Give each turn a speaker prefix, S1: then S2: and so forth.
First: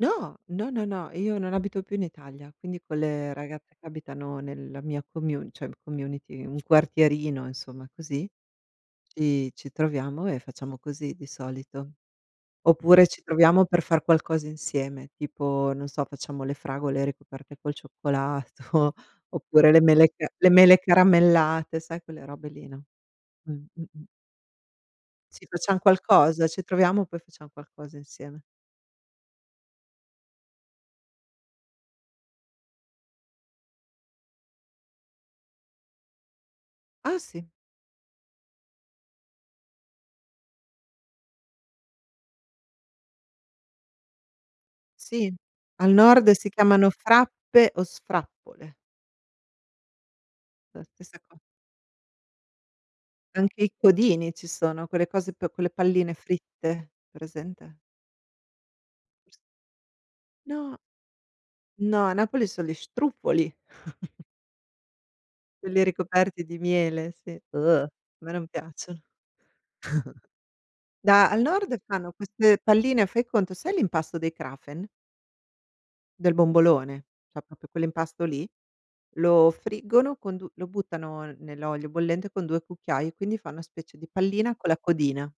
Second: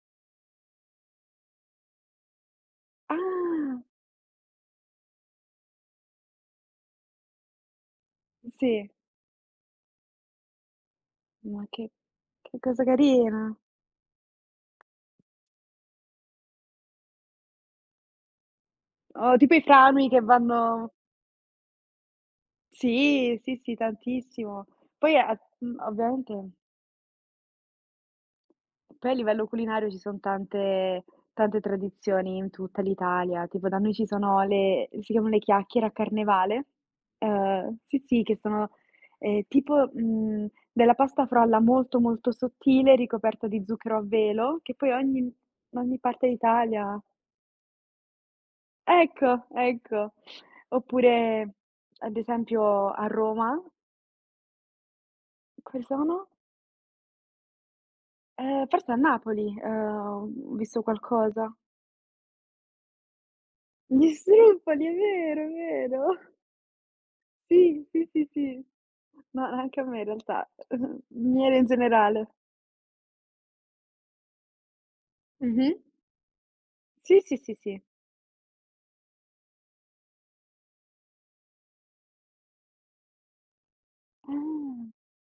S1: No. No, no, no, io non abito più in Italia, quindi quelle ragazze
S2: Ah.
S1: che abitano nella mia commu cioè community, un quartierino insomma così,
S2: Sì.
S1: ci ci troviamo e facciamo così di
S2: Ma che
S1: solito.
S2: che cosa
S1: Oppure ci
S2: carina.
S1: troviamo per far qualcosa insieme, tipo, non so, facciamo le fragole ricoperte col cioccolato,
S2: O tipo i
S1: oppure le
S2: [unintelligible]
S1: mele
S2: che
S1: ca le mele
S2: vanno
S1: caramellate, sai quelle robe lì, no.
S2: Sì.
S1: Mh.
S2: Sì, sì,
S1: mh-mh.
S2: tantissimo. Poi at
S1: Sì,
S2: mh,
S1: facciam qualcosa,
S2: ovviamente
S1: ci troviamo poi facciam qualcosa insieme.
S2: Poi a livello culinario ci son tante tante tradizioni in tutta l'Italia. Tipo da noi ci sono le si chiamano le chiacchiere, a Carnevale.
S1: Ah sì.
S2: Ehm, sì, sì, che sono, ehm, tipo, mhmm, della pasta frolla molto, molto sottile ricoperta di zucchero a velo che poi
S1: Sì,
S2: ogni
S1: al
S2: ogni parte
S1: nord si
S2: d'Italia
S1: chiamano
S2: ha.
S1: frappe o sfrappole.
S2: Ecco, ecco.
S1: La stessa co
S2: Oppure ad esempio a Roma
S1: Anche i codini ci sono, quelle cose p con le
S2: Quali
S1: palline
S2: sono?
S1: fritte, presente?
S2: Eh, forse a Napoli, ehm, ho, mhmm,
S1: No.
S2: visto qualcosa.
S1: No, a Napoli son gli struffoli.
S2: Gli struffoli, è vero, è
S1: Quelli
S2: vero.
S1: ricoperti di miele, sì,
S2: Sì,
S1: a
S2: sì, sì,
S1: me non
S2: sì,
S1: piacciono.
S2: ma anche a me in realtà,
S1: Da al
S2: miele in
S1: nord fanno
S2: generale.
S1: queste palline, fai conto, sai l'impasto dei Krapfen?
S2: Mh-mh.
S1: Del bombolone,
S2: Sì, sì,
S1: cioè
S2: sì,
S1: proprio
S2: sì.
S1: quell'impasto lì, lo friggono con du lo buttano nell'olio bollente, con 2 cucchiai e quindi fa una specie di pallina con la
S2: Ah.
S1: codina.